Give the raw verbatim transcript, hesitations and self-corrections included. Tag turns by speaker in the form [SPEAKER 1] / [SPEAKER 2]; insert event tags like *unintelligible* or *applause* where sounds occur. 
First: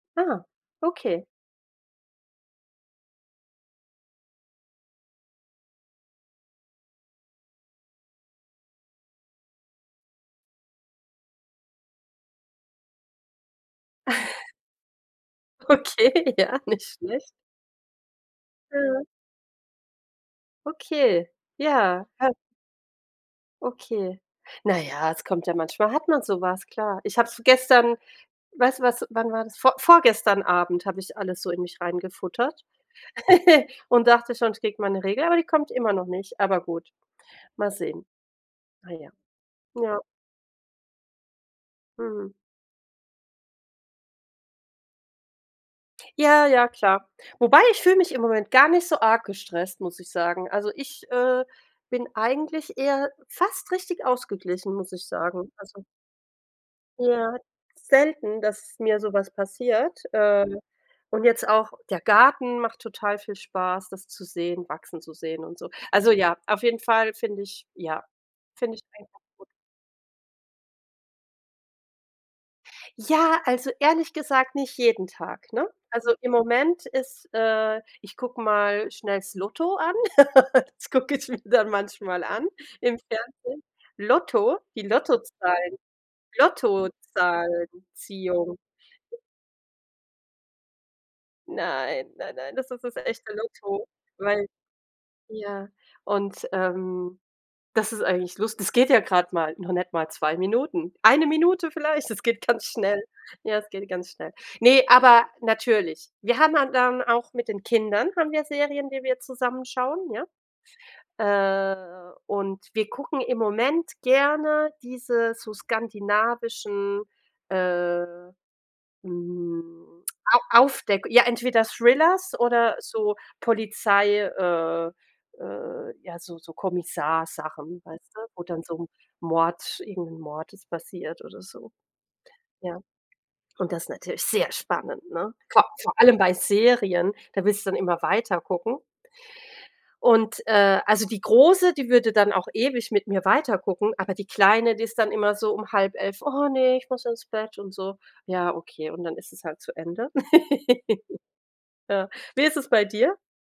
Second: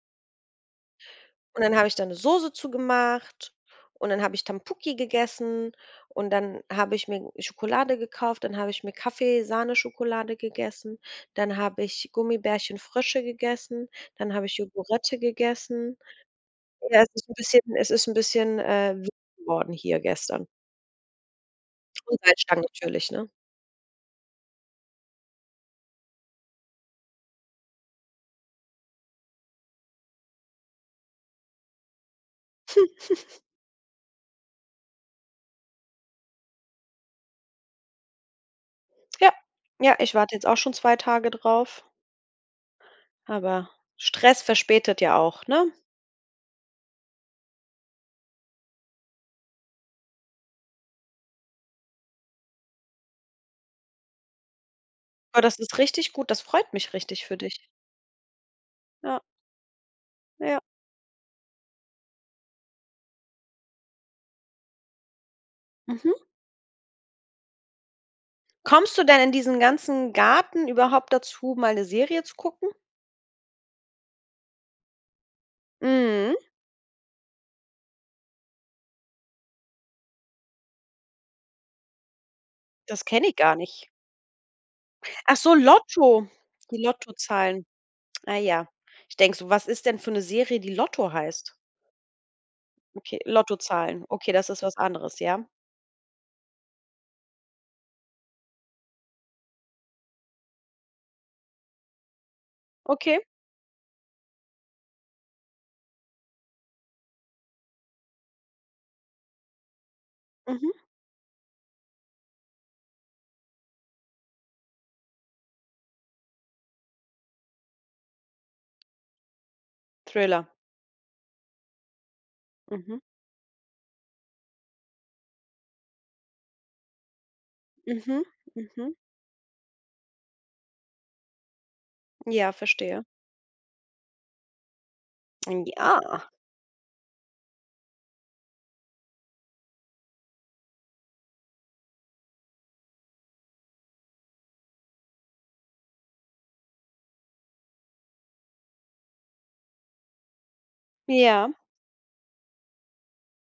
[SPEAKER 1] Ah, okay.
[SPEAKER 2] Und dann habe ich da ‘ne Soße zu gemacht und dann habe ich Tampuki gegessen und dann habe ich mir Schokolade gekauft, dann habe ich mir Kaffee-Sahneschokolade gegessen, dann habe ich Gummibärchen-Frösche gegessen, dann habe
[SPEAKER 1] *chuckles*
[SPEAKER 2] ich Yogurette gegessen.
[SPEAKER 1] Okay, ja, nicht
[SPEAKER 2] Ja, es
[SPEAKER 1] schlecht.
[SPEAKER 2] ist ‘n bisschen es ist ‘n bisschen, äh,
[SPEAKER 1] Ja.
[SPEAKER 2] *unintelligible* geworden hier gestern.
[SPEAKER 1] Okay, ja.
[SPEAKER 2] Und
[SPEAKER 1] Kann
[SPEAKER 2] Salzstangen natürlich, ne?
[SPEAKER 1] Okay. Na ja, es kommt ja manchmal hat man so was, klar. Ich habe es gestern weißt du, was wann war das? Vor vorgestern Abend habe ich alles so in mich reingefuttert
[SPEAKER 2] *chuckles*
[SPEAKER 1] *chuckles* und dachte schon, ich kriege meine Regel, aber die kommt immer noch nicht, aber gut, mal sehen. Na ja.
[SPEAKER 2] Ja, ja,
[SPEAKER 1] Ja.
[SPEAKER 2] ich warte jetzt auch schon zwei Tage drauf
[SPEAKER 1] Mhm.
[SPEAKER 2] aber Stress verspätet ja auch, ne?
[SPEAKER 1] Ja, ja, klar. Wobei, ich fühle mich im Moment gar nicht so arg gestresst, muss ich sagen, also, ich, äh, bin eigentlich eher fast richtig ausgeglichen, muss ich
[SPEAKER 2] Boah,
[SPEAKER 1] sagen.
[SPEAKER 2] das ist
[SPEAKER 1] Also
[SPEAKER 2] richtig gut, das freut mich richtig für
[SPEAKER 1] Ja,
[SPEAKER 2] dich.
[SPEAKER 1] selten, dass mir so
[SPEAKER 2] Ja.
[SPEAKER 1] was passiert. Äh,
[SPEAKER 2] Ja.
[SPEAKER 1] und jetzt auch der Garten macht total viel Spaß, das zu sehen wachsen zu sehen und so. Also,
[SPEAKER 2] Mhm.
[SPEAKER 1] ja, auf jeden Fall finde ich ja, finde ich
[SPEAKER 2] Kommst du denn
[SPEAKER 1] einfach
[SPEAKER 2] in
[SPEAKER 1] gut.
[SPEAKER 2] diesen ganzen Garten überhaupt dazu mal ‘ne Serie zu gucken?
[SPEAKER 1] Ja, also, ehrlich gesagt nicht jeden Tag, ne? Also, im
[SPEAKER 2] Mhm.
[SPEAKER 1] Moment ist äh, ich gucke mal schnell das Lotto an, *giggles* das gucke ich mir dann manchmal an im
[SPEAKER 2] Das kenne ich gar
[SPEAKER 1] Fernsehen.
[SPEAKER 2] nicht.
[SPEAKER 1] Lotto, die
[SPEAKER 2] Ach so,
[SPEAKER 1] Lottozahlen.
[SPEAKER 2] Lotto! Die Lottozahlen. Ah
[SPEAKER 1] Lottozahlen-Ziehung.
[SPEAKER 2] ja, ich denke so, was ist denn für ‘ne Serie die „Lotto“ heißt?
[SPEAKER 1] Nein, nein, nein, das ist das
[SPEAKER 2] Okay,
[SPEAKER 1] echte Lotto,
[SPEAKER 2] Lottozahlen. Okay,
[SPEAKER 1] weil
[SPEAKER 2] das ist was anderes, ja.
[SPEAKER 1] ja. Und, ähm, das ist eigentlich lus das geht ja grad mal, noch nicht mal zwei Minuten. eine Minute vielleicht, es geht ganz schnell.
[SPEAKER 2] Okay.
[SPEAKER 1] Ja, es geht ganz schnell. Ne, aber natürlich. Wir haben han dann auch mit den Kindern haben wir Serien, die wir zusammen schauen, ja,
[SPEAKER 2] Mhm.
[SPEAKER 1] äh, und wir gucken im Moment gerne diese so skandinavischen, äh, mm,
[SPEAKER 2] Thriller.
[SPEAKER 1] A Aufdeck ja, entweder Thrillers oder
[SPEAKER 2] Mhm.
[SPEAKER 1] so Polizei, äh, äh, ja, so so Kommissar-Sachen, weißt du?
[SPEAKER 2] Mhm,
[SPEAKER 1] Wo dann so ‘n
[SPEAKER 2] mhm.
[SPEAKER 1] Mord irgendein Mord ist passiert oder so.
[SPEAKER 2] Ja,
[SPEAKER 1] Ja,
[SPEAKER 2] verstehe.
[SPEAKER 1] und das ist natürlich sehr spannend, ne?
[SPEAKER 2] Mm,
[SPEAKER 1] Komm, vor allem
[SPEAKER 2] ja.
[SPEAKER 1] bei Serien, da willst du dann immer weiter gucken. Und, äh, also, die Große, die würde dann auch ewig mit mir weiter gucken, aber die Kleine, die ist dann immer so um halb elf: „Oh ne, ich muss ins Bett“ und so. Ja, okay, und dann ist es halt zu Ende.
[SPEAKER 2] Ja.
[SPEAKER 1] *giggles* Ja. Wie ist es bei dir?